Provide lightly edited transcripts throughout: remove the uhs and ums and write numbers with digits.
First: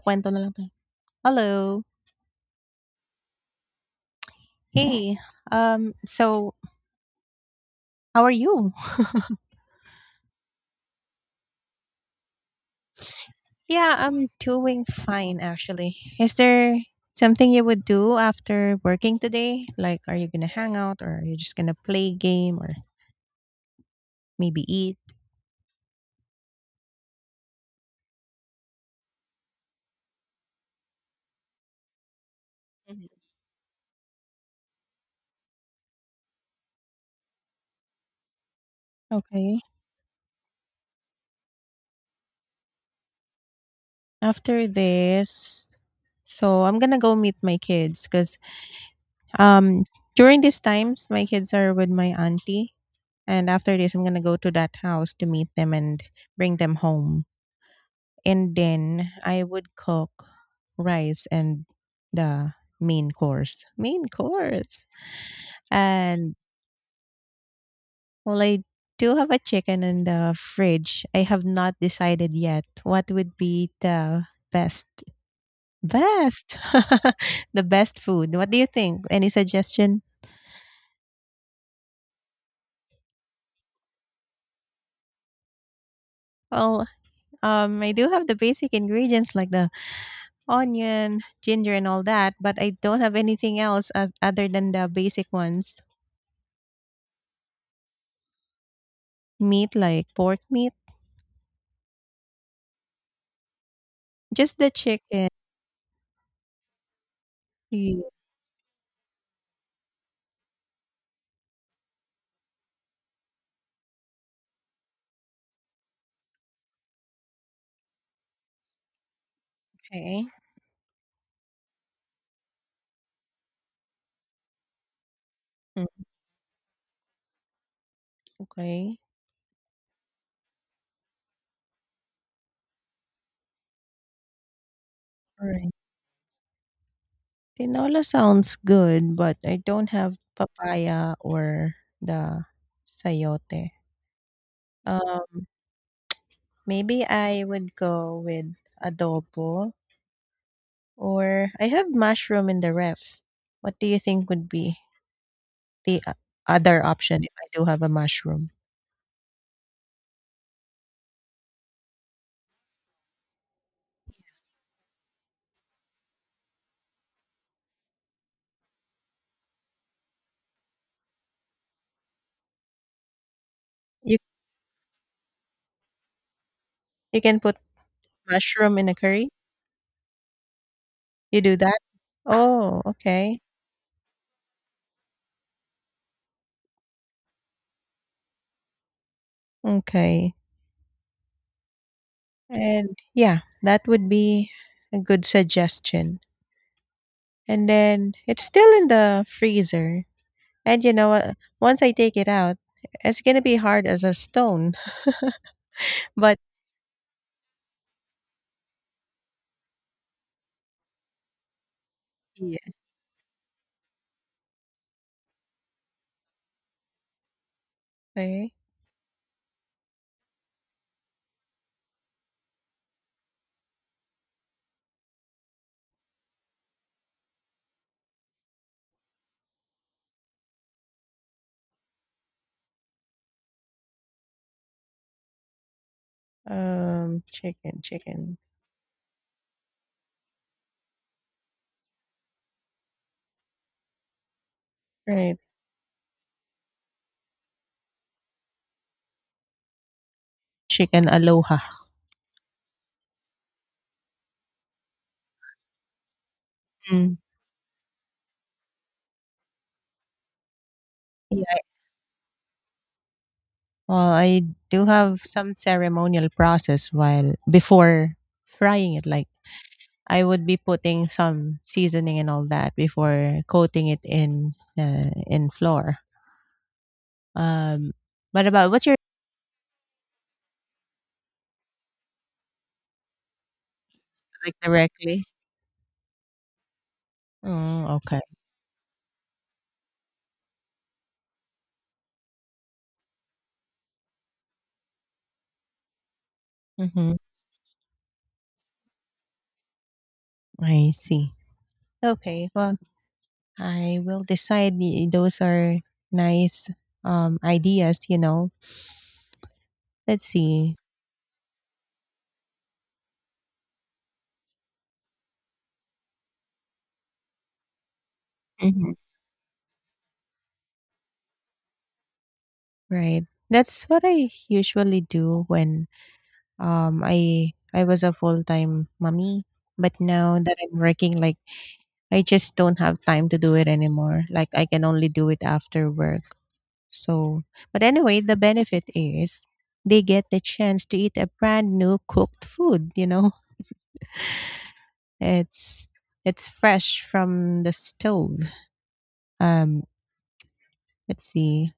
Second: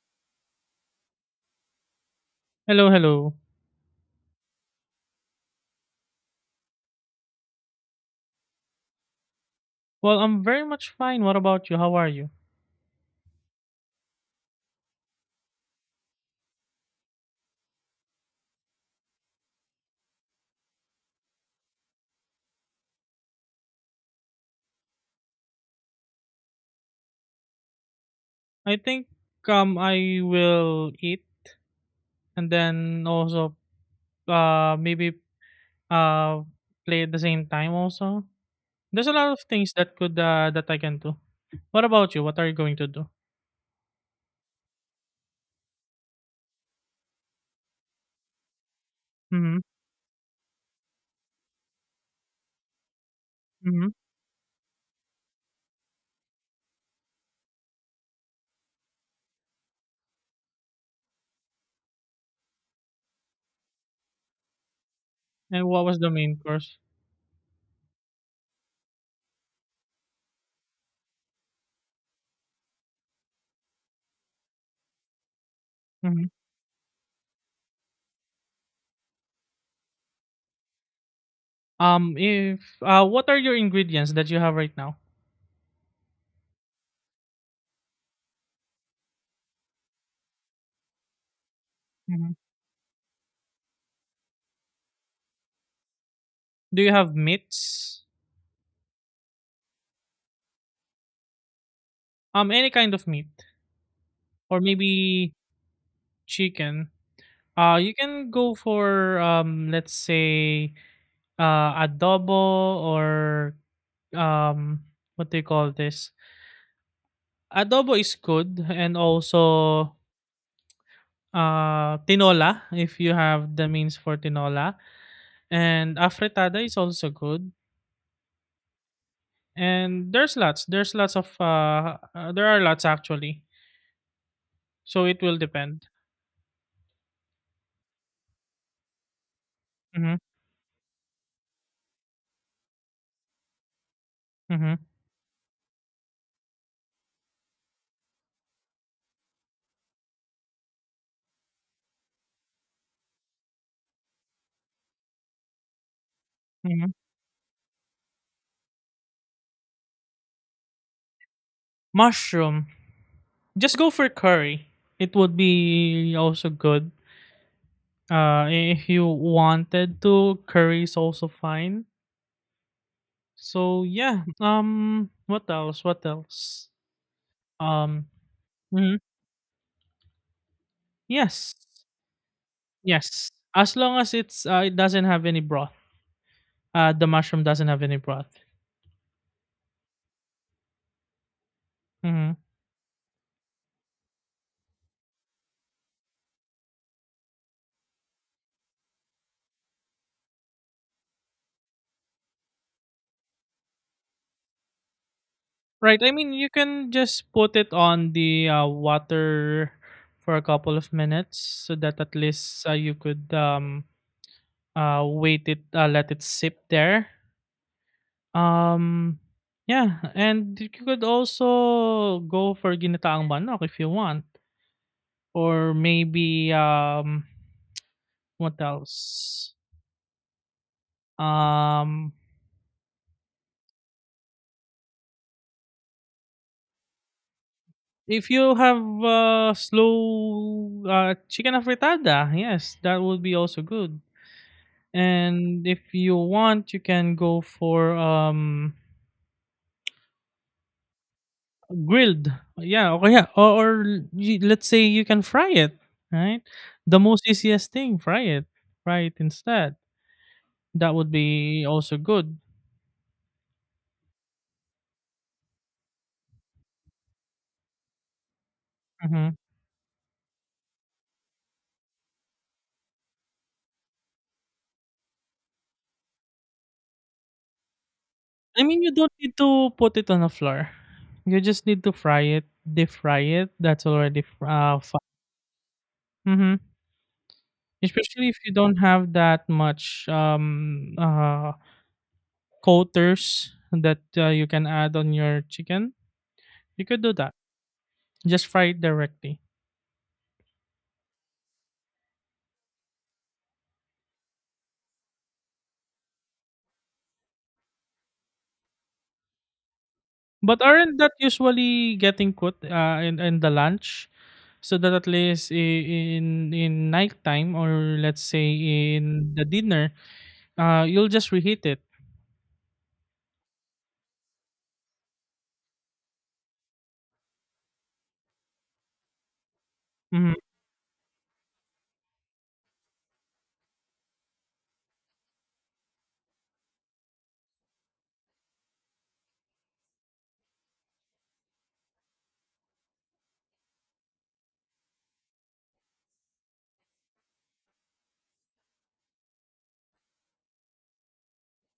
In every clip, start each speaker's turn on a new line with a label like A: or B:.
A: Kwento na lang tayo. Hello.
B: Hello, hello.
A: Hey. So, how are you?
B: Well, I'm very much fine. What about you? How are you?
A: Yeah, I'm doing fine actually. Is there something you would do after working today? Like, are you gonna hang out, or are you just gonna play game, or maybe eat?
B: I think I will eat and then
A: Mhm.
B: also maybe uh play at the same time also. There's a lot of
A: Okay.
B: things that could that I can do. What about you? What are you going to do?
A: After this, so I'm gonna go meet my kids because
B: Mhm.
A: um during these times my kids are with my auntie, and after
B: Mhm.
A: this I'm gonna go to that house to meet them and bring them home. And then I would cook rice and the main course. Main course.
B: And what was the
A: And
B: main course?
A: well, I do have a chicken in the fridge. I have not decided yet what would be the best
B: Mhm.
A: best the best food. What do you think? Any suggestion?
B: If What are your ingredients that you have right now?
A: Well, I do have the basic ingredients like the onion, ginger, and all that,
B: Mhm.
A: but I don't have anything else as, other than the basic ones.
B: Do you have meats?
A: Meat like pork meat.
B: Any kind of meat
A: Just
B: or
A: the chicken,
B: maybe chicken? You
A: please.
B: can go for let's say adobo or um, what do you call this? Adobo is good, and also
A: Okay.
B: tinola if you have the means for tinola,
A: Mm,
B: and afritada is also good.
A: okay.
B: And there are lots actually. So it will
A: All right.
B: depend.
A: Tinola sounds good, but I don't have
B: Mm-hmm,
A: papaya or the sayote.
B: mm-hmm,
A: Uh, maybe I would go with adobo or I have mushroom in the ref. What do you think would be the other
B: mm-hmm.
A: option if I do have a mushroom?
B: Mushroom. Just go for curry. It would be also good. If you wanted to, curry is also fine. So
A: You
B: yeah. What else? What else?
A: you can put
B: Um,
A: mushroom in a
B: mhm.
A: curry? You
B: Yes,
A: do that? Oh,
B: yes.
A: okay.
B: As long as it doesn't have any broth. The mushroom doesn't have any broth.
A: Okay.
B: Mm-hmm.
A: And yeah, that would be a good suggestion. And then it's still in the freezer. And you know what? Once I take it out, it's gonna be hard as a stone.
B: Right. I mean,
A: But
B: you can just put it on the water for a couple of minutes so that at
A: yeah.
B: least you could wait it let it sip there.
A: Okay.
B: Um, yeah, and you could also go for ginataang manok if you want, or maybe what else? Um, if
A: Chicken.
B: you have slow chicken afritada, yes, that would be also good.
A: Right.
B: And if you want, you can go for
A: Chicken aloha.
B: grilled. Yeah, or you, let's say you can fry it, right? The
A: Mm.
B: most easiest thing, fry it instead. That would
A: Yeah.
B: be also good.
A: Well, I do have some ceremonial process while before frying it. Like
B: Mhm.
A: I would be putting some seasoning and all that before coating it in flour. Um, what
B: I
A: about
B: mean,
A: what's
B: you
A: your
B: don't need to put it on the floor. You just need to fry it, deep fry it. That's already
A: like
B: fine.
A: directly?
B: Mhm.
A: Oh, okay.
B: Especially if you don't have that much coaters that you can add on your chicken, you could
A: Mm-hmm.
B: do that. Just fry it directly.
A: I see. Okay. Well, I will decide. Those are nice ideas. Let's
B: But
A: see.
B: aren't that usually getting cooked in the lunch? So that at least in nighttime or let's say
A: Hmm.
B: in the dinner, you'll just reheat it.
A: Right. That's what I usually do when I was a full-time mommy, but
B: Mhm.
A: now that I'm working like I just don't have time to do it anymore. Like I can only do it after work. So, but anyway, the benefit is they get the chance to eat a brand new cooked food. It's it's fresh from the stove. Um, let's see.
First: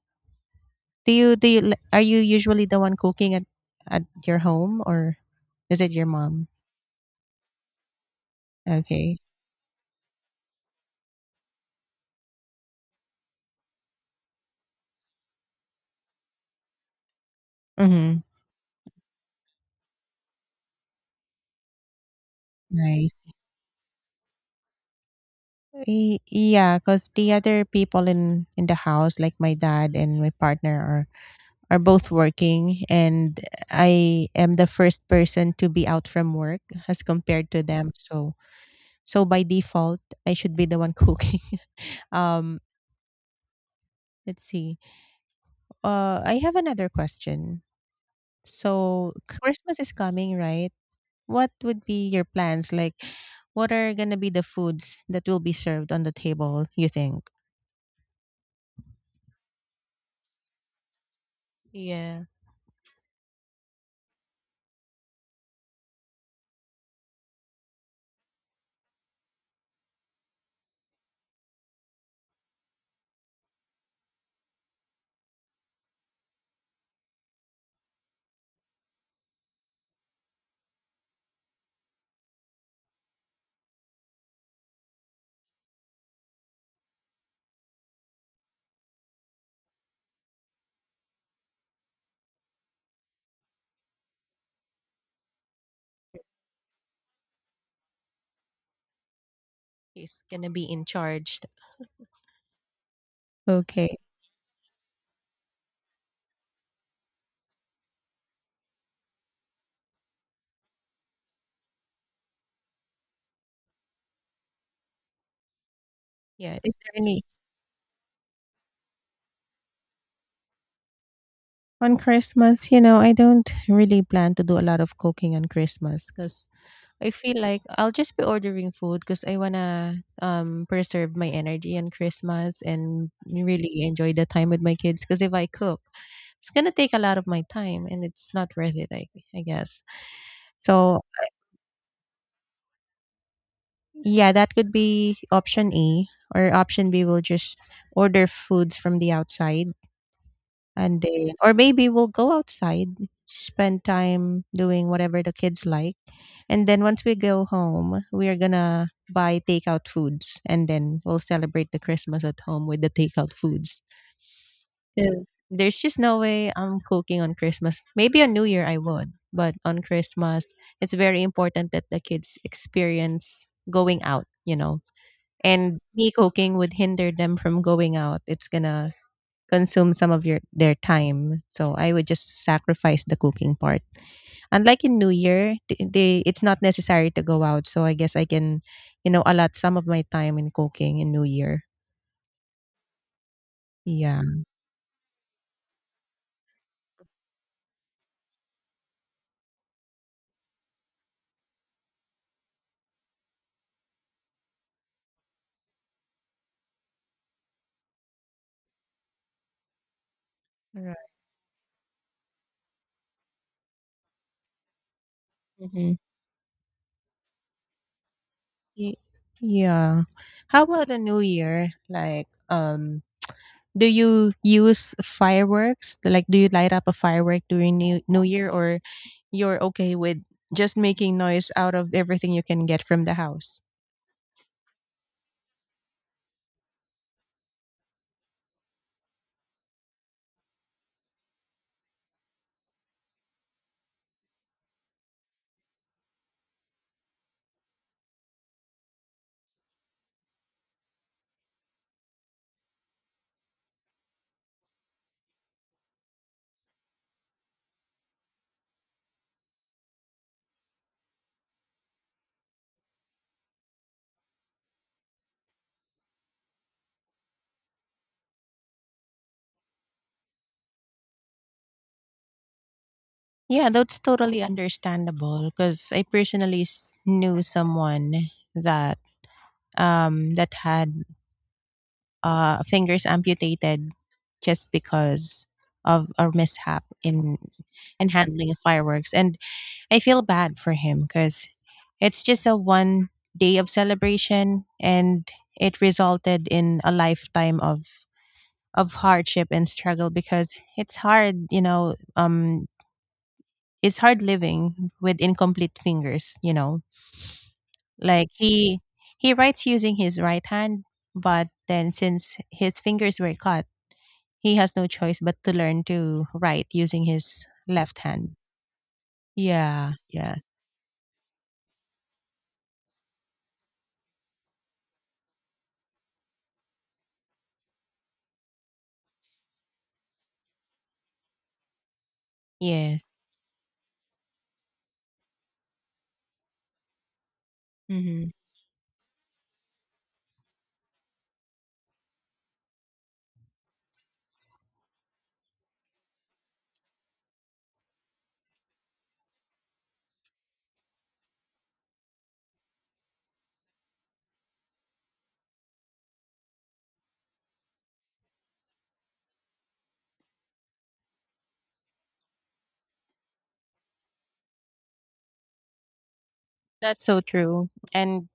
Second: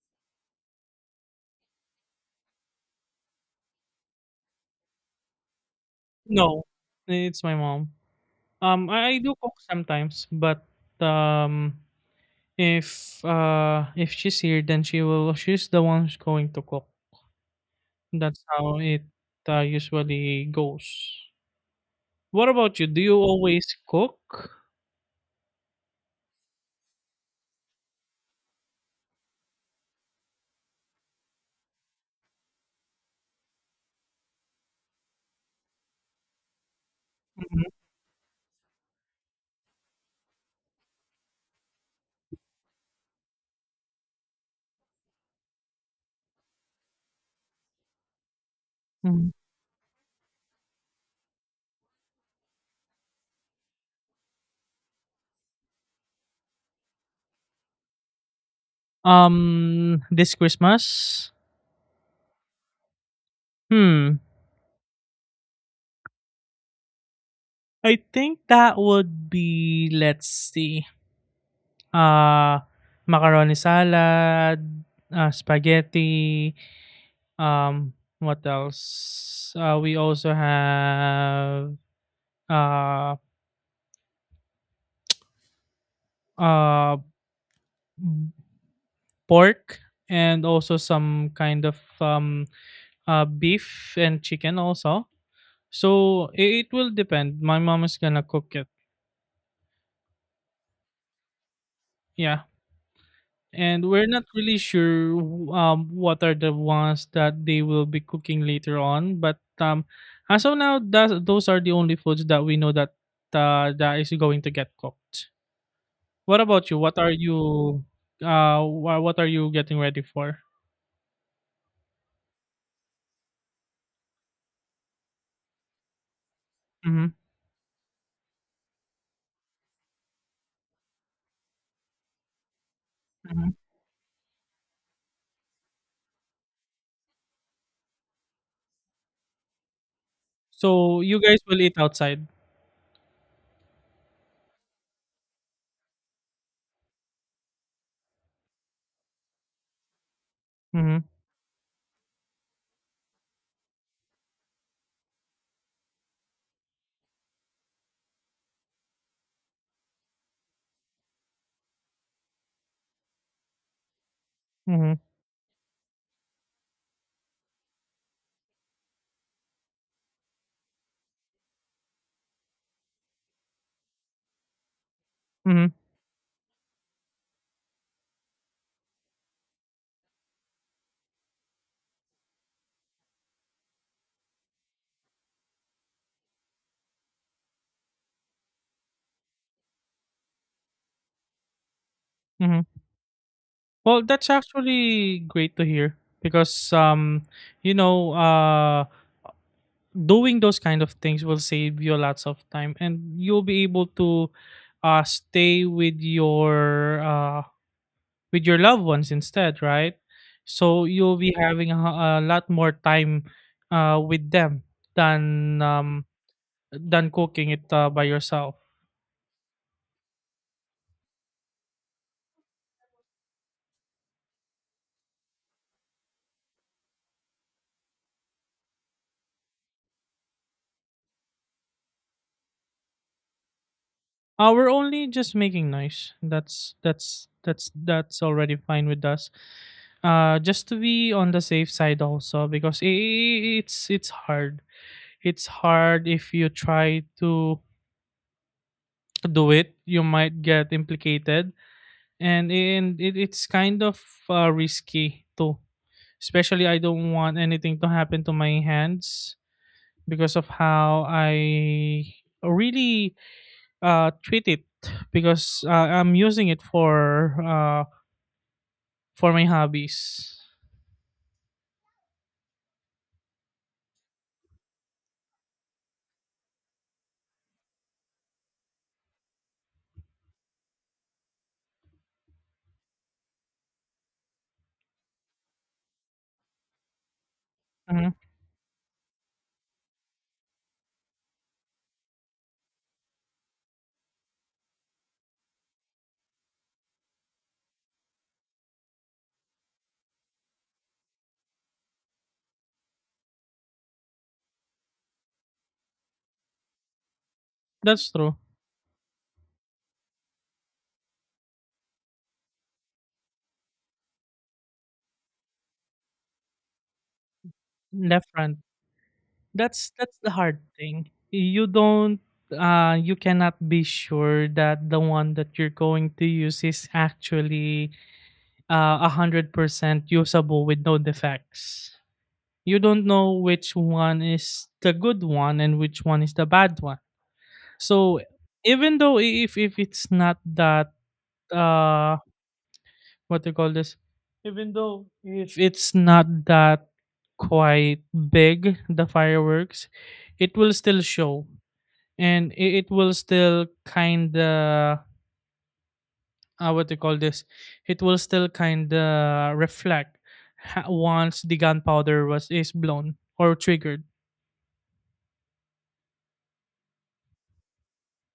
A: Do you do you, are you usually the one cooking at your home or is it your mom?
B: No, it's my mom. I,
A: Okay.
B: I do cook sometimes, but um, if if she's here, then she will. She's the one who's going to cook.
A: Mhm.
B: That's how it usually goes. What about you? Do
A: Nice.
B: you always cook?
A: Yeah, cuz the other people in the house like my dad and my partner are both working and I am the first person to be out from work as compared to
B: Mhm,
A: them. So so by default I should be the one cooking. um let's see. Uh, I have another question. So
B: mhm.
A: Christmas is coming, right? What would be your plans? Like what are gonna be the foods that will be served on the table, you think?
B: This Christmas.
A: Yeah.
B: Hmm. I think that would be. Let's see. Ah, macaroni salad, ah, spaghetti, um, what else? We also have uh, uh, b- pork and also some kind of beef and chicken also. So it will depend. My mom is gonna cook it.
A: He's gonna be in charge.
B: Yeah. And
A: Okay.
B: we're not really sure what are the ones that they will be cooking later on. But as of now, those are the only foods that we know that is going to get cooked. What
A: Yeah.
B: about
A: Is
B: you?
A: there any?
B: What are you getting ready for?
A: On Christmas, you know, I don't really plan to do a lot of cooking on Christmas because I
B: Hmm.
A: feel like I'll just be ordering food because I wanna preserve my energy on Christmas and
B: Hmm.
A: really enjoy the time with my kids. Because if I cook, it's gonna take a lot of my time and it's not worth it. I guess so.
B: So you guys will eat outside.
A: Yeah, that could be option E or option B. We'll just order foods from the outside. And
B: Hmm.
A: then, or maybe we'll go outside, spend time doing whatever the kids like. And then once we go home, we are gonna buy takeout foods and then we'll celebrate the Christmas at home with the takeout foods.
B: Hmm.
A: Because there's just no way I'm cooking on Christmas. Maybe on New Year I would, but on Christmas, it's very important that the kids experience going out, you know.
B: Hmm.
A: And me cooking would hinder them from going out. It's gonna consume some of your their time. So I would just sacrifice the cooking part. Unlike in New Year, they it's not necessary to go out. So I guess I can, you know, allot some of my time in cooking in New Year.
B: Hmm. Well, that's
A: Yeah.
B: actually great to hear because you know uh doing those kind of things will save you lots of time, and you'll be able to stay with your loved ones instead, right? So
A: Right.
B: you'll be having a lot more time with them than
A: Mm-hmm.
B: um than cooking it by yourself.
A: Y- Yeah. How about the New Year? Like, do you use fireworks? Like, do you light up a firework during New New Year, or you're okay with just making noise out of everything you can get from the house?
B: Uh we're only just making noise. That's already fine with us. Just to be on the safe side also, because it's hard. It's hard. If you try to do it, you might get implicated, and it's kind of risky too, especially I don't want anything to happen to my hands, because of how I really treat it, because I'm using it for my hobbies.
A: Yeah, that's totally understandable because I personally knew someone that that had fingers amputated just because of a mishap in
B: Mhm.
A: handling fireworks, and I feel bad for him because it's just a one day of celebration and it resulted in a lifetime of hardship and struggle because it's hard, you know. It's hard living with incomplete fingers, you know.
B: That's
A: Like
B: true.
A: he writes using his right hand, but then since his fingers were cut, he has no choice but to learn to write using his left
B: Left
A: hand.
B: hand. That's
A: Yeah,
B: that's the
A: yeah.
B: hard thing. You cannot be sure that the one that you're going to use is actually 100% usable with no defects. You don't
A: Yes.
B: know which one is the good one and which one is the bad one. So
A: Hmm.
B: even though if it's not that uh what do you call this? Even though if it's not that quite big the fireworks, it will still show, and it will still kind of what do you call this? It will still kind of reflect once the gunpowder was is blown or triggered.
A: That's so true. And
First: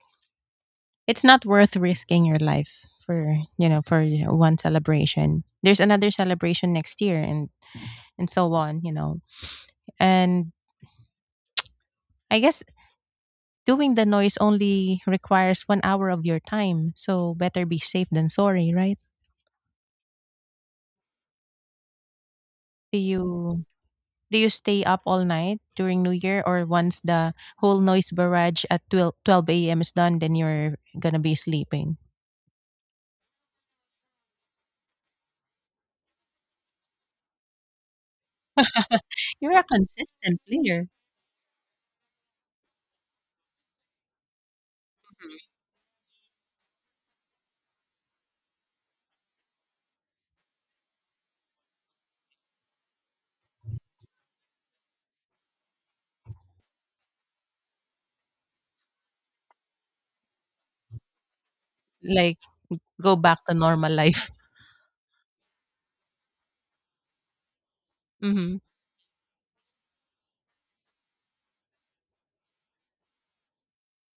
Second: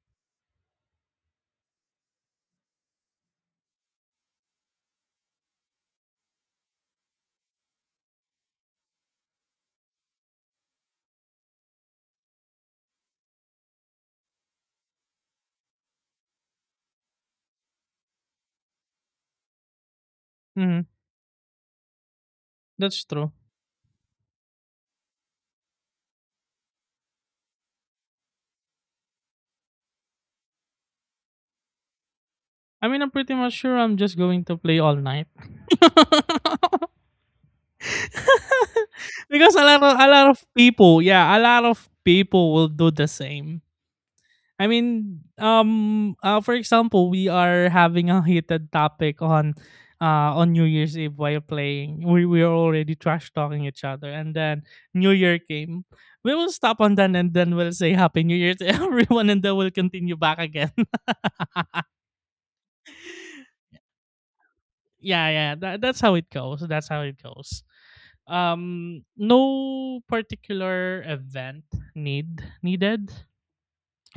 A: it's not worth risking your life for, you know, for one celebration. There's another celebration next year and so on, you know. And I guess doing the noise only requires one hour of your time. So better be safe than sorry, right?
B: Hmm.
A: Do
B: That's
A: you
B: true.
A: do you stay up all night during New Year or once the whole noise barrage at 12:12 a.m. is done, then you're gonna be sleeping?
B: I mean, I'm pretty much sure I'm just going to play all night. Because
A: You're a
B: a lot of
A: consistent player.
B: people, yeah, a lot of people will do the same. I mean,
A: Mhm.
B: for example, we are having a heated topic on New Year's Eve while playing. We are already trash talking each other, and then New Year came. We will stop on that, and then we'll say Happy New Year to everyone, and then we'll continue back again.
A: Like go back to normal life.
B: Yeah, yeah, that's how it goes. That's how it goes.
A: Hmm.
B: No particular event needed,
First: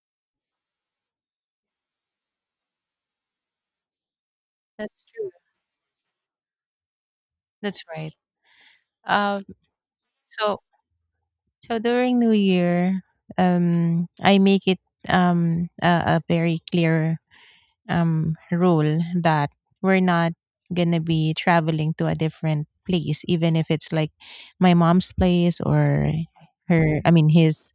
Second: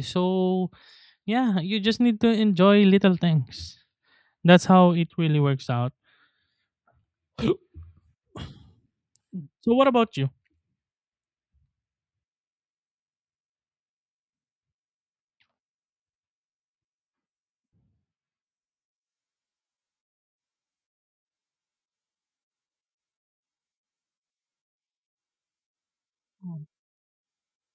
B: so yeah, you just need to enjoy little things. That's how
A: That's
B: it
A: true.
B: really works out. So,
A: That's right. Um
B: what about you?
A: so so during New Year, I make it a very clear rule that we're not gonna be traveling to a different place even if it's like my mom's place or her I mean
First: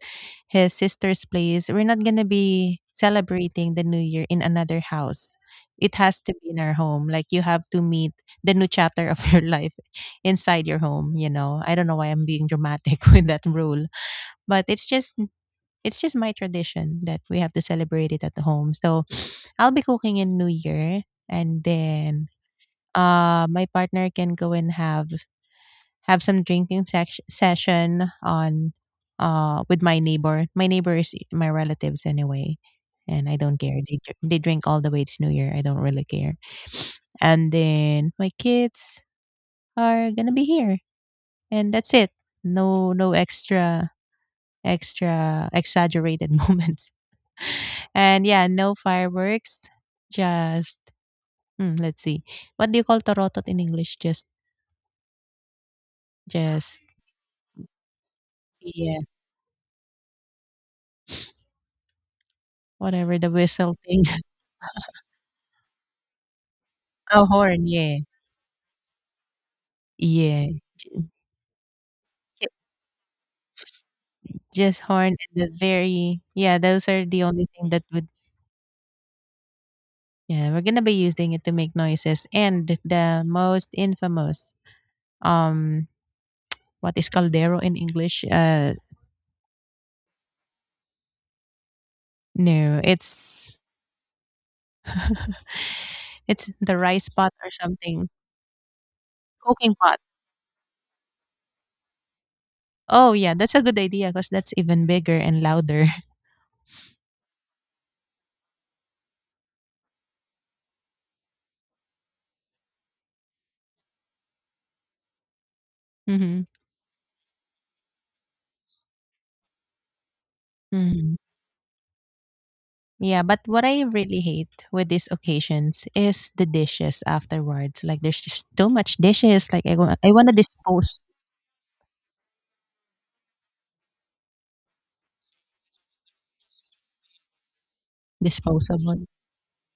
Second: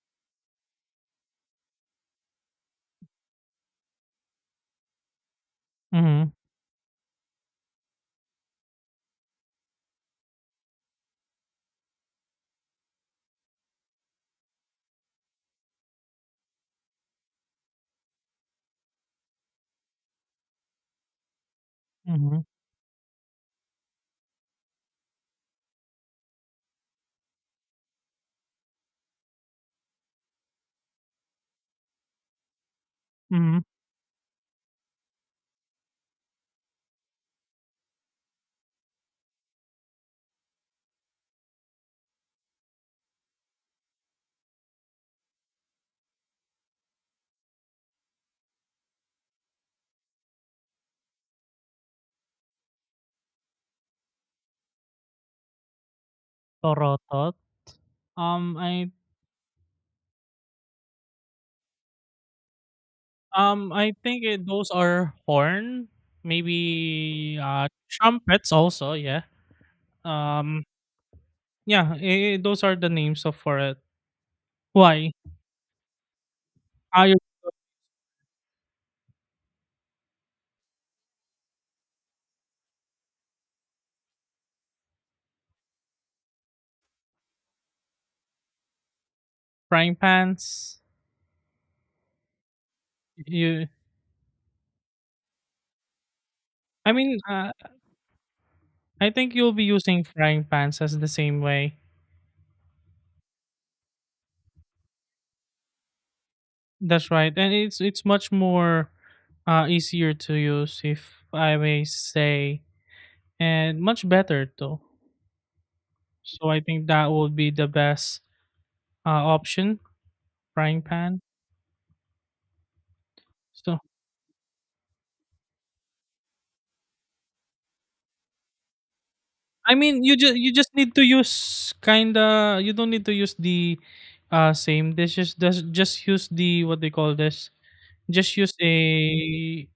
A: his sister's place. We're not gonna be celebrating the new year in another house. It has
B: Mm-hmm,
A: to be in our home. Like you have to meet the new chapter of your life inside your home. You know, I don't know why I'm being dramatic with that rule, but it's just my tradition that we have to celebrate it at home. So I'll be cooking in New Year and then
B: mm-hmm,
A: my partner can go and have some drinking session on with my neighbor. My neighbor is my relatives anyway. And I don't
B: mm-hmm.
A: care. They they drink all the way it's New Year. I don't really care. And then my kids are gonna be here, and that's it. No, extra exaggerated moments. And yeah, no fireworks. Just mm, let's see. What do you call torotot in English? Just
B: Torotot. um i
A: yeah, whatever the
B: um
A: whistle
B: i
A: thing.
B: think those are horn,
A: Oh,
B: maybe
A: horn, yeah.
B: trumpets also, yeah.
A: Yeah.
B: um
A: Ju-
B: yeah,
A: ju-
B: those are the names of for it.
A: Just horn
B: Why
A: and the very yeah, those are
B: are you?
A: the only thing that would yeah, we're gonna be using it to make noises. And the most infamous um what is caldero in English?
B: Frying pans.
A: No, it's
B: You
A: it's the
B: I
A: rice
B: mean,
A: pot or something.
B: I think you'll be
A: Cooking pot.
B: using frying pans as the same way.
A: Oh, yeah, that's a good idea because that's even bigger and louder.
B: That's right, and it's much more easier to use, if I may say, and much better too.
A: Mm-hmm.
B: So I think that would be the best option, frying
A: Mm-hmm.
B: pan.
A: Yeah, but what
B: So
A: I really hate with these occasions is the dishes afterwards. Like there's just too much dishes. Like
B: I mean,
A: I
B: you
A: want to
B: just you just need
A: dispose
B: to use kinda. You don't need to use the same dishes. Just use the, what they call this. Just use
A: disposable.
B: a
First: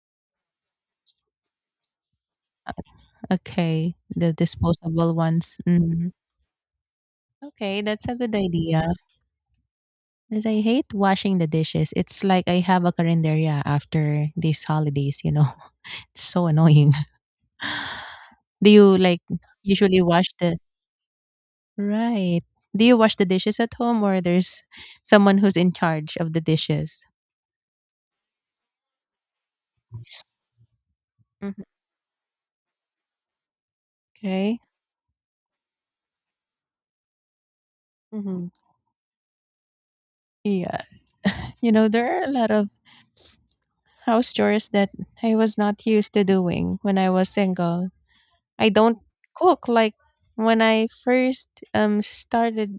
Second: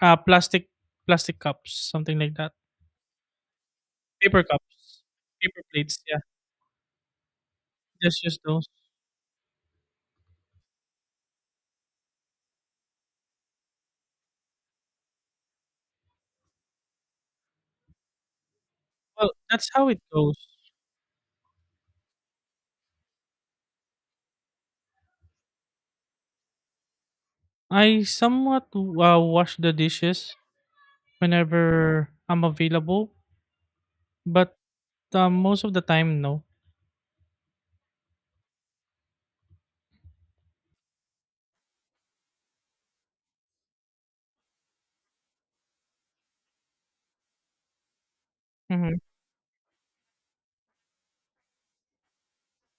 B: uh, plastic plastic cups, something like that.
A: Okay, the
B: Paper cups,
A: disposable ones.
B: paper plates,
A: Hmm.
B: yeah,
A: Okay, that's a
B: just
A: good
B: just those.
A: idea. 'Cause I hate washing the dishes. It's like I have a carinderia after these holidays, you know. It's so annoying. Do you like
B: Well, that's how it
A: usually wash
B: goes.
A: the Right. Do you wash the dishes at home or there's someone who's in charge of the dishes?
B: I somewhat wash the dishes
A: Mhm.
B: whenever I'm available, but
A: Okay.
B: most of the time, no.
A: Hmm. Yeah. You know, there are a lot of house chores that I was not used to doing when I was single. I don't
B: Hmm.
A: cook like when I first started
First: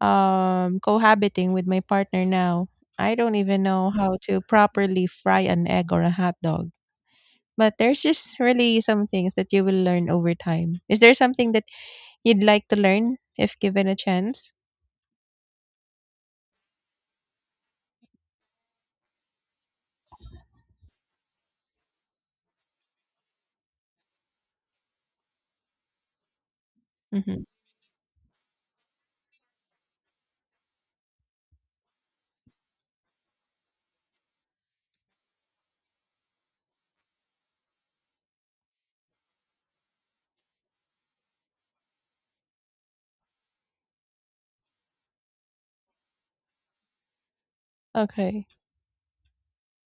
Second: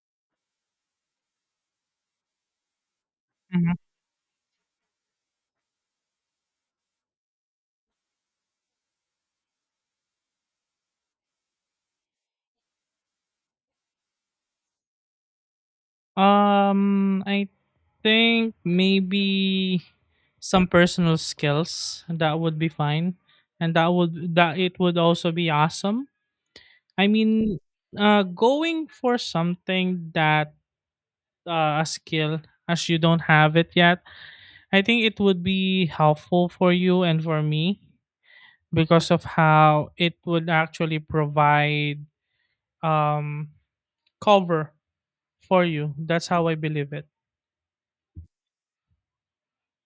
A: cohabiting with my partner now, I don't even
B: Hmm.
A: know how to properly fry an egg or a hot dog. But there's just really some things that you will learn over time. Is there something that you'd like to learn if given a chance?
B: I think maybe some personal skills that would be fine, and that it would also be awesome. I
A: Hmm.
B: mean, going for something that a skill as you don't have it yet. I think it would be helpful for you and for me because of how it would actually provide um, cover for you. That's how I believe it.
A: Okay,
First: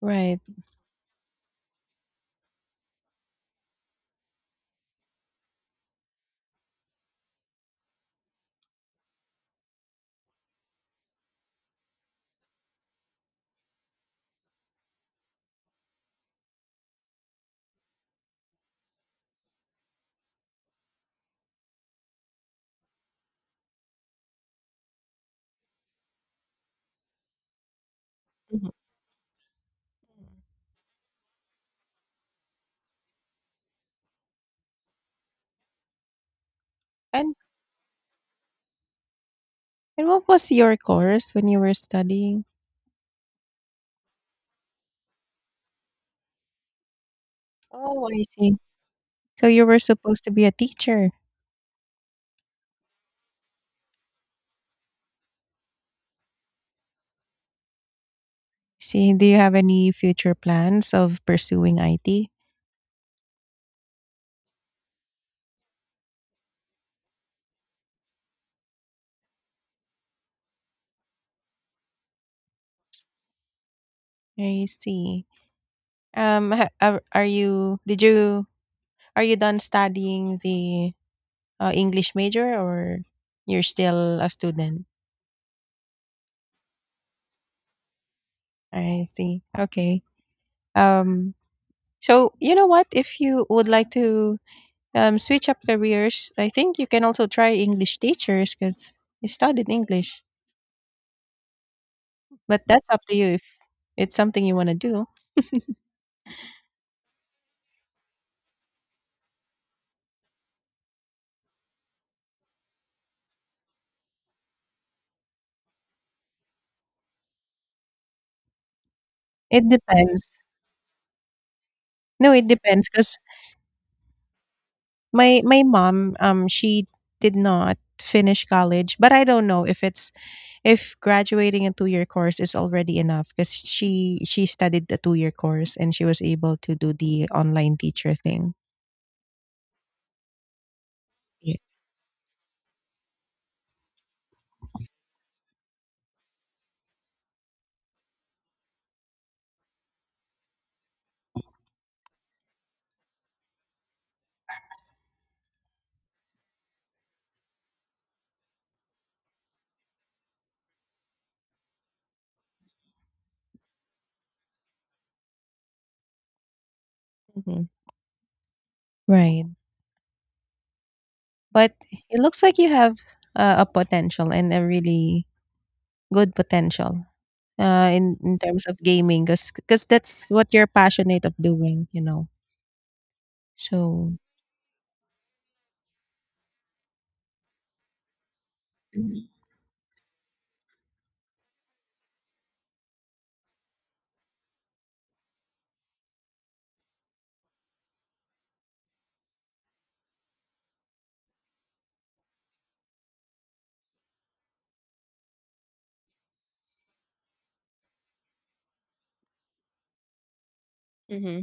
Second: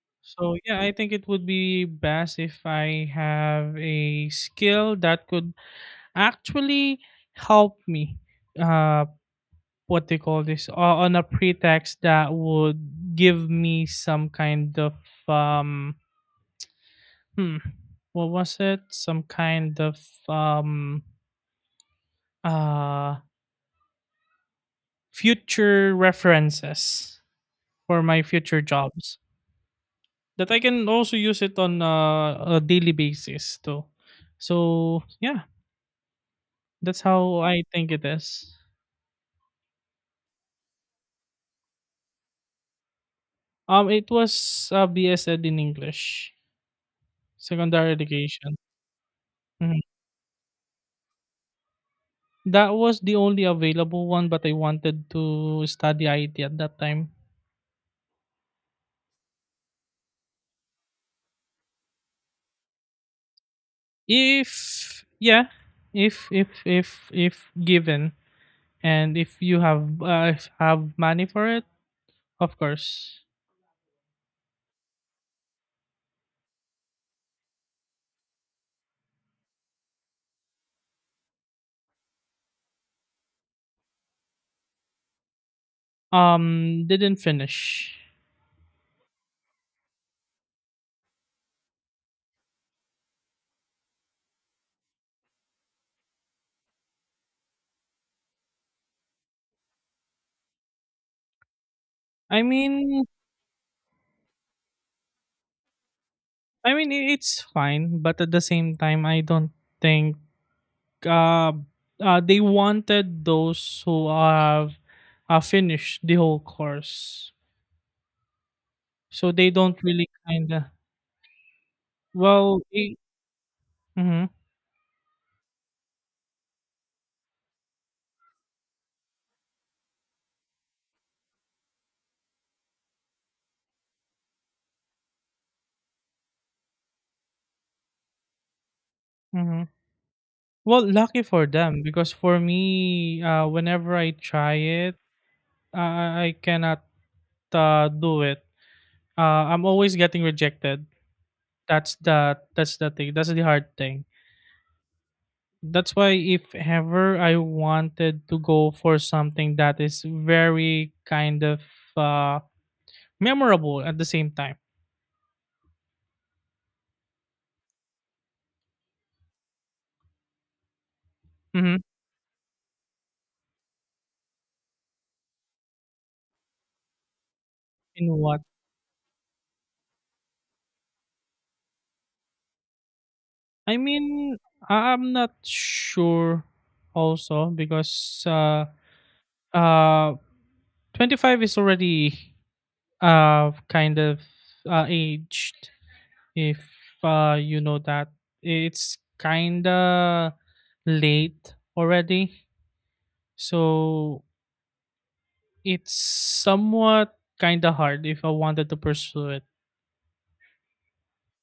A: right.
B: So, yeah, I think it would be best if I have a skill that could actually help me. Uh, what they call this, on a pretext that would give me some kind of um, hmm, what was it? Some kind of um uh, future references for my future
A: Mhm.
B: jobs that I can also use it on a daily basis too. So yeah, that's
A: And
B: how I think it is.
A: and what was your course when you were studying?
B: It was BS Ed in English, secondary
A: Oh, I
B: education.
A: see. So you were
B: Mhm.
A: supposed to be a teacher.
B: That was the only available one, but I wanted to study IT at that time.
A: See, do you have any future plans of pursuing IT?
B: If, yeah, if given, and if you have money for it, of course.
A: I see. Um, ha- are are you did you are you done studying the English major or you're still a student?
B: Didn't finish.
A: I see. Okay. Um, so you know what? If you would like to switch up careers, I think you can also try English teachers because you studied English.
B: I
A: But that's up
B: mean,
A: to you if it's something you want to do.
B: it's fine, but at the same time, I don't think uh, they wanted those who have finished the whole course, so they
A: It
B: don't really
A: depends.
B: kind of
A: No, it
B: well.
A: depends because
B: Mm-hmm,
A: my mom she did not finish college, but I don't know if it's if graduating a two-year course is already enough because she studied the two-year course and she was able to do the online teacher thing.
B: mm-hmm. Well, lucky for
A: Yeah.
B: them because for me, whenever I try it, I cannot do it. I'm always getting rejected. That's the thing. That's the hard thing. That's why if ever I wanted to go for something that is very kind of uh, memorable at the same time.
A: Mhm. Right. But
B: Hmm.
A: it looks like you have a potential and a really good potential uh,
B: In
A: in, in
B: what?
A: terms of gaming because that's what you're passionate of doing, you know.
B: I
A: So
B: mean, I'm not sure also because uh, 25 is already kind of aged. If you know that, it's kinda late already. So it's somewhat kind of hard if I wanted to pursue it.
A: mm-hmm.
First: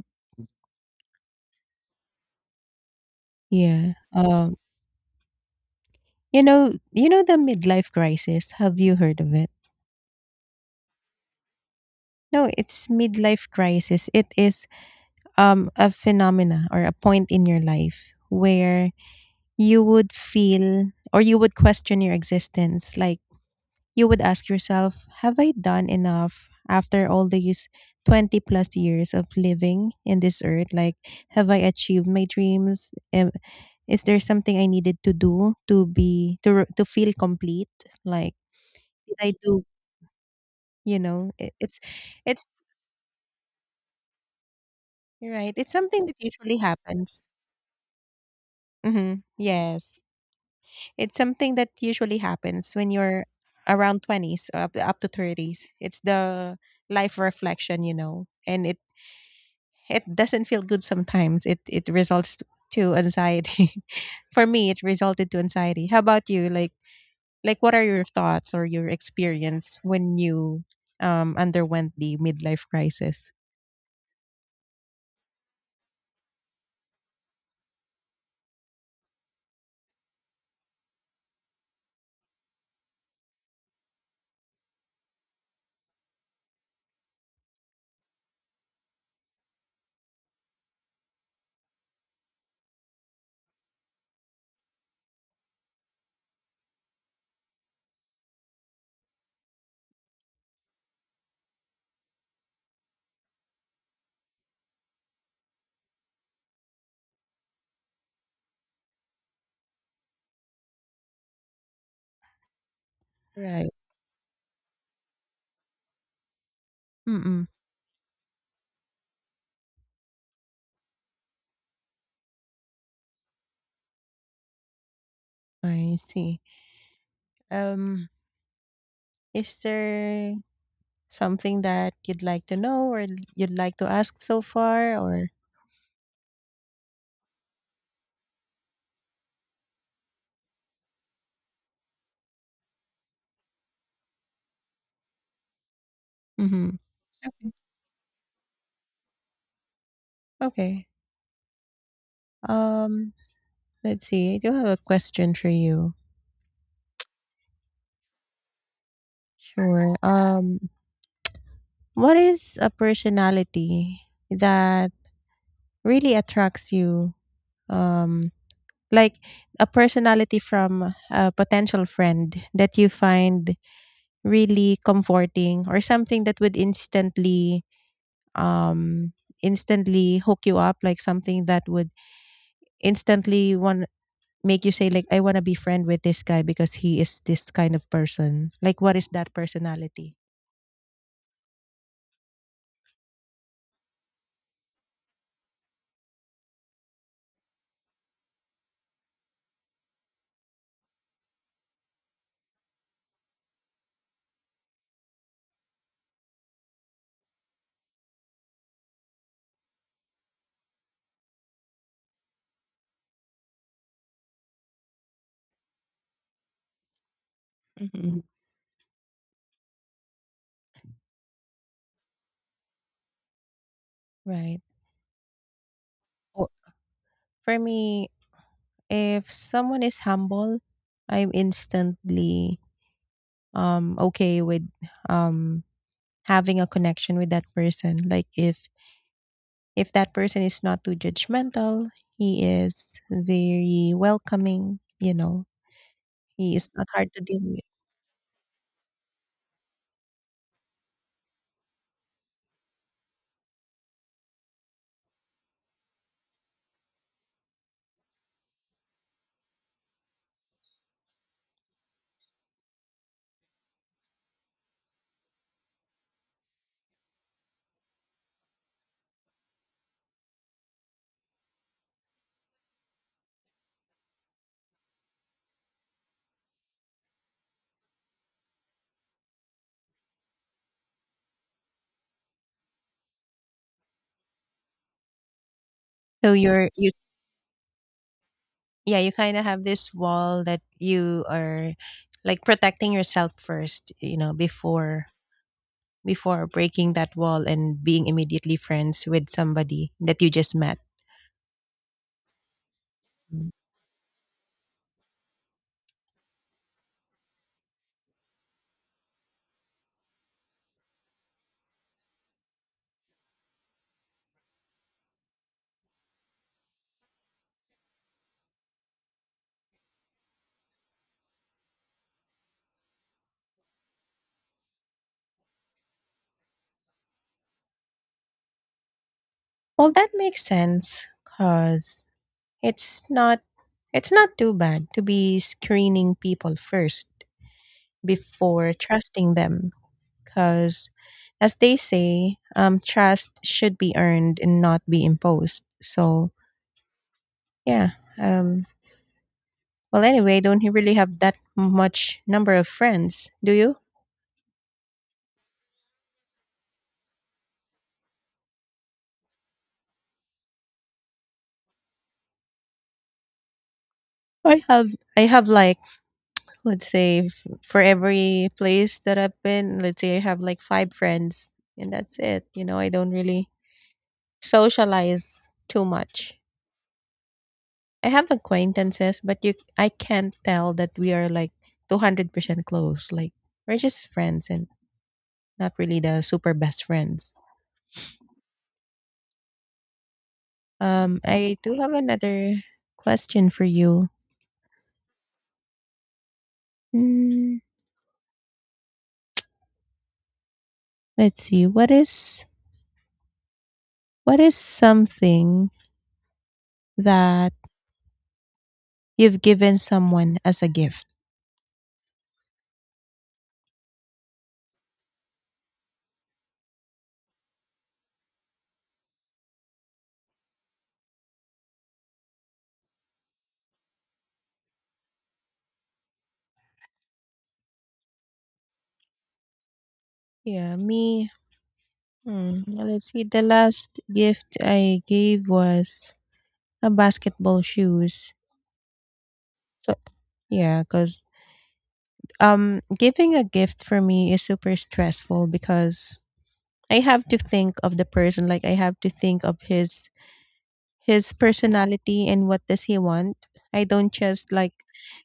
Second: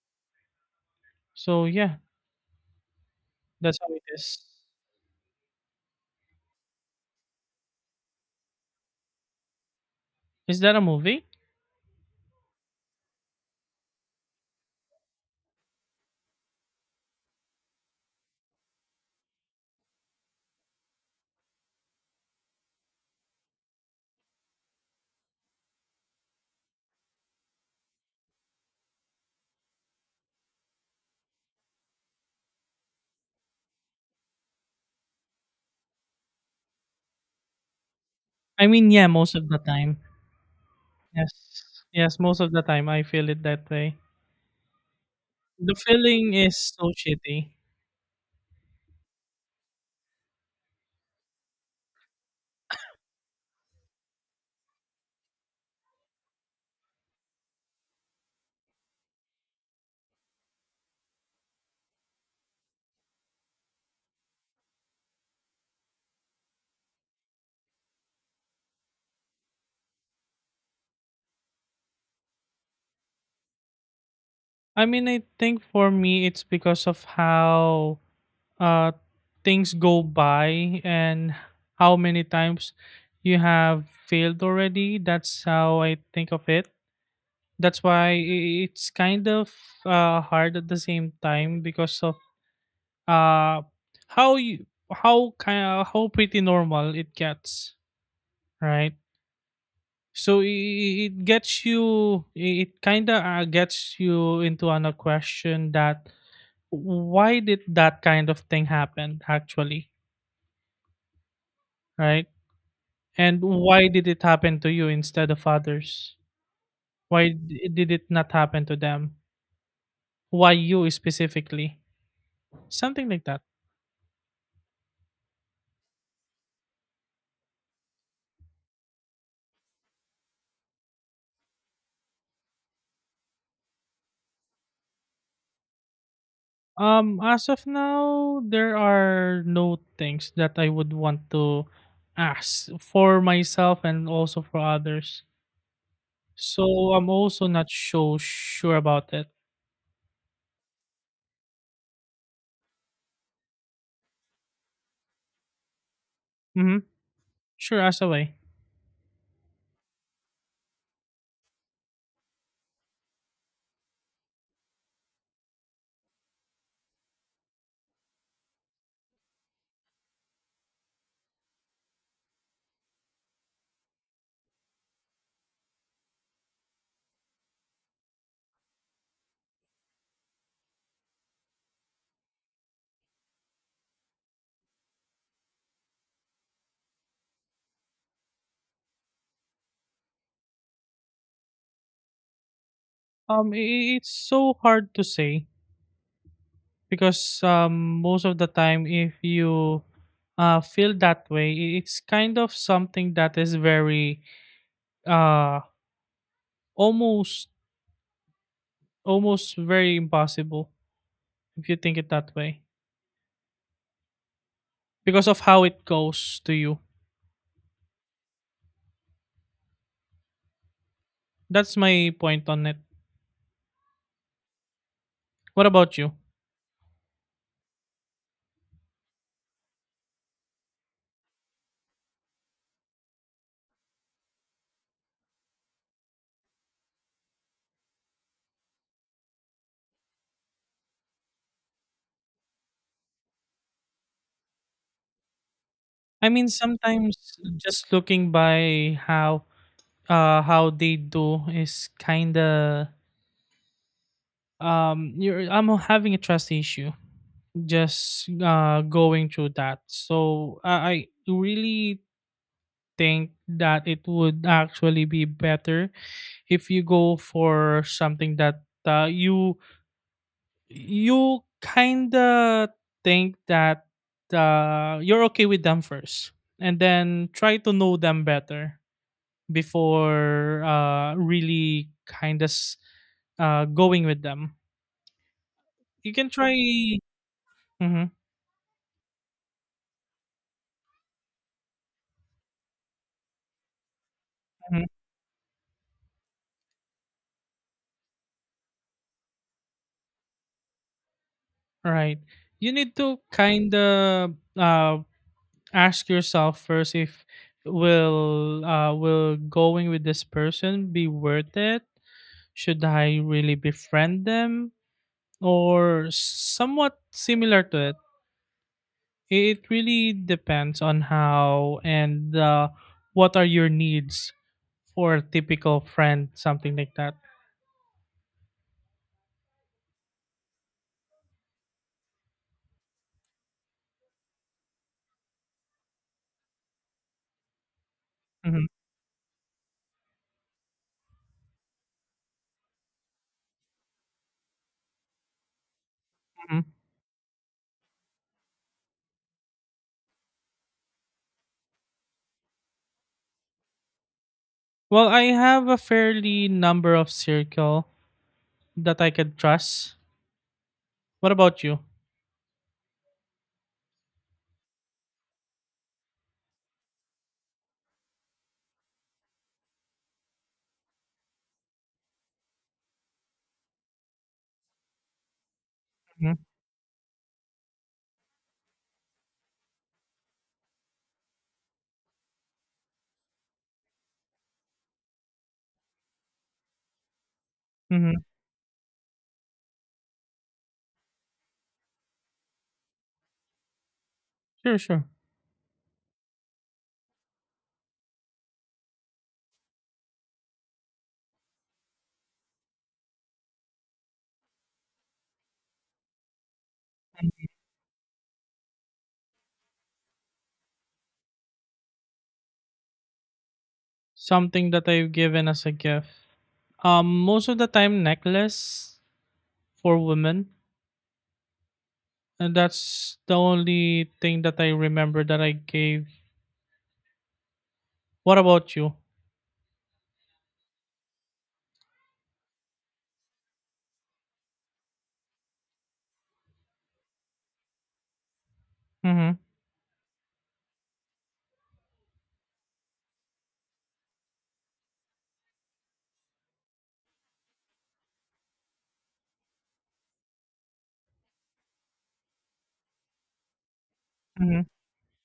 B: So yeah, that's
A: Yeah,
B: how it is.
A: you know, the midlife crisis, have you heard of it?
B: Is that a movie?
A: No, it's midlife crisis. It is a phenomena or a point in your life where you would feel or you would question your existence. Like, you would ask yourself, have I done enough after all these 20 plus years of living in this earth? Like, have I achieved my dreams? Is there something I needed to do to be to feel complete? Like,
B: I mean, yeah,
A: did I
B: most of the
A: do?
B: time.
A: You know, it,
B: Yes. Yes, most
A: it's
B: of the time I feel it that way.
A: right. It's
B: The
A: something that
B: feeling is
A: usually
B: so
A: happens.
B: shitty.
A: Mm-hmm. Yes. It's something that usually happens when you're around 20s or up to 30s. It's the life reflection, you know. And it doesn't feel good sometimes. It results to anxiety. For me, it resulted to anxiety. How about you? Like what are your thoughts or your experience when you underwent the midlife crisis?
B: I mean, I think for me it's because of how uh, things go by and how many times you have failed already. That's how I think of it. That's why it's kind of hard at the same time because of uh, how you how kind of, how pretty normal it gets, right? So it gets you. It kind of gets you into on a question that why did that kind of thing happen actually, right? And
A: Right.
B: why did it happen to you instead of others? Why
A: Mm-mm.
B: did it not happen to them? Why you specifically? Something like that.
A: I see. Um, is there something that you'd like to know or you'd like to ask so far? Or
B: As of now, there are no things that I would want to ask for myself and also for others.
A: mhm.
B: So I'm also
A: Okay.
B: not so sure about it.
A: Okay. Um, let's see. I do have a question for you.
B: Mm-hmm. Sure, as away.
A: Sure. What is a personality that really attracts you? Um, like a personality from a potential friend that you find really comforting, or something that would instantly um instantly hook you up, like something that would instantly want make you say like, I want to be friend with this guy because he is this kind of person. Like, what is that personality?
B: It's so hard to say because most of the time if you feel that way it's kind of something that is very uh, almost almost very impossible if you think it that way because of how it goes to you.
A: Mhm.
B: That's my point on it.
A: Right.
B: What about you?
A: Or for me, if someone is humble, I'm instantly okay with um having a connection with that person. Like, if that person is not too judgmental, he is very welcoming, you know,
B: I mean
A: he is not hard to
B: sometimes
A: deal with.
B: just looking by how they do is kind of you're I'm having a trust issue. Just going through that. So I really think that it would actually be better if you go for something that you kind of think that you're okay with them first, and then try to know them better before really kind of going with them. You can
A: So you're you
B: try. Mhm,
A: yeah, you kind of have this wall that you are like protecting yourself first, you know,
B: mhm.
A: before breaking that wall and being immediately friends with somebody that you just met.
B: Right. You need to
A: Mm.
B: kind of ask yourself first if will going with this person be worth it? Should I really befriend them or somewhat similar to it? It really depends on how and what are your needs for a typical friend, something like that.
A: Well, that makes sense, cuz it's not, it's not too bad to be screening people first
B: Mhm,
A: before trusting them, because, as they say, trust should be earned and not be imposed. So,
B: mhm.
A: yeah. Well, anyway, don't you really have that much number of friends, do you?
B: Well, I have a fairly number of circle that I could trust. What about you?
A: I have like, let's say for every place that I've been, let's say I have like 5 friends and that's it. You know, I don't really socialize too
B: Hmm.
A: much. I have acquaintances, but you I can't tell that we are like 200% close. Like, we're just friends and not really the super best friends.
B: Hmm.
A: Um, I do have another question for you.
B: Sure, sure.
A: Mm, let's see. What is something that you've given someone as a gift?
B: Something that I've given as a gift. Most of the time, necklace for women, and that's the only thing that I remember that I gave. What about you?
A: Yeah, me. Hmm, well, let's see. The last gift I gave was a basketball shoes.
B: Mm-hmm.
A: So yeah, cuz giving a gift for me is super stressful because I have to think of the person. Like, I have to think of his personality and what does he want. I don't just
B: Mm-hmm.
A: like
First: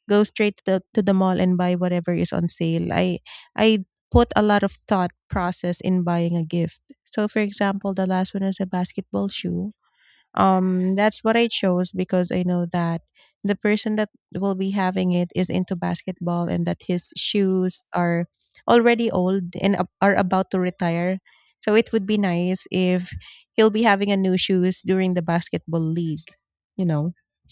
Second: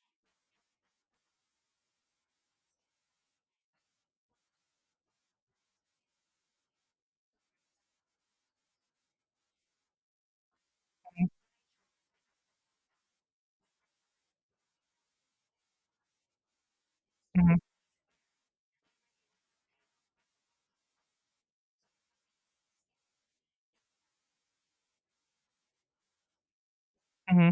A: go straight to to the mall and buy whatever is on sale. I put a lot of thought process in buying a gift. So for example, the last one is a basketball shoe, that's what I chose because I know that the person that will be having it is into basketball and that his
B: Mm-hmm.
A: shoes are already old and are about to retire. So it would be nice if he'll be having a new shoes during the basketball league, you know.
B: Mm-hmm.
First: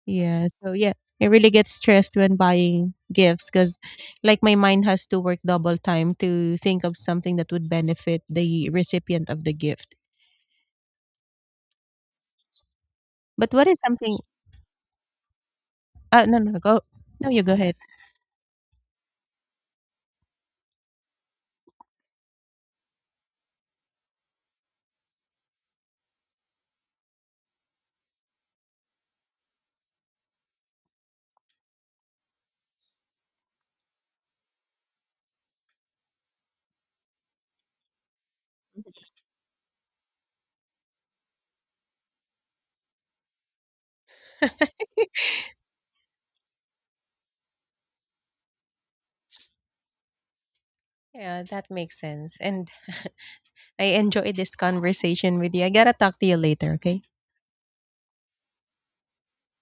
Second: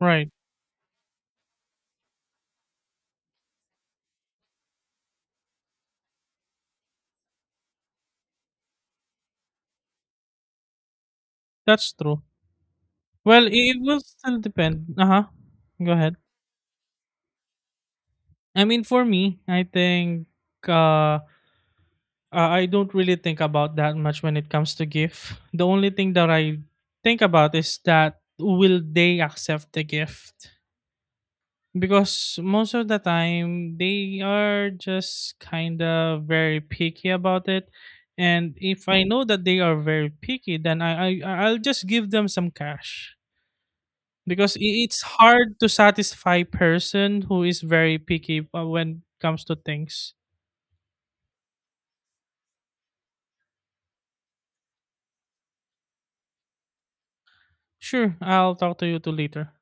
B: Right.
A: Yeah, so yeah, I really get stressed when buying gifts because like my mind has to work double time to think of something that would benefit the recipient of the gift.
B: That's true. Well,
A: But what is
B: it will
A: something
B: still depend. Uh huh. Go ahead.
A: no no go no you go ahead.
B: I mean, for me, I think uh, I don't really think about that much when it comes to gift. The only thing that I think about is that will they accept the gift? Because most of the time they are just kind of very picky about it, and if I know that they are very picky then I'll just give them some cash, because it's hard to satisfy person who is very picky when it comes to things.
A: Yeah, that makes sense. And I enjoyed this conversation with you. I gotta talk to you later, okay?
B: Sure, I'll talk to you too later.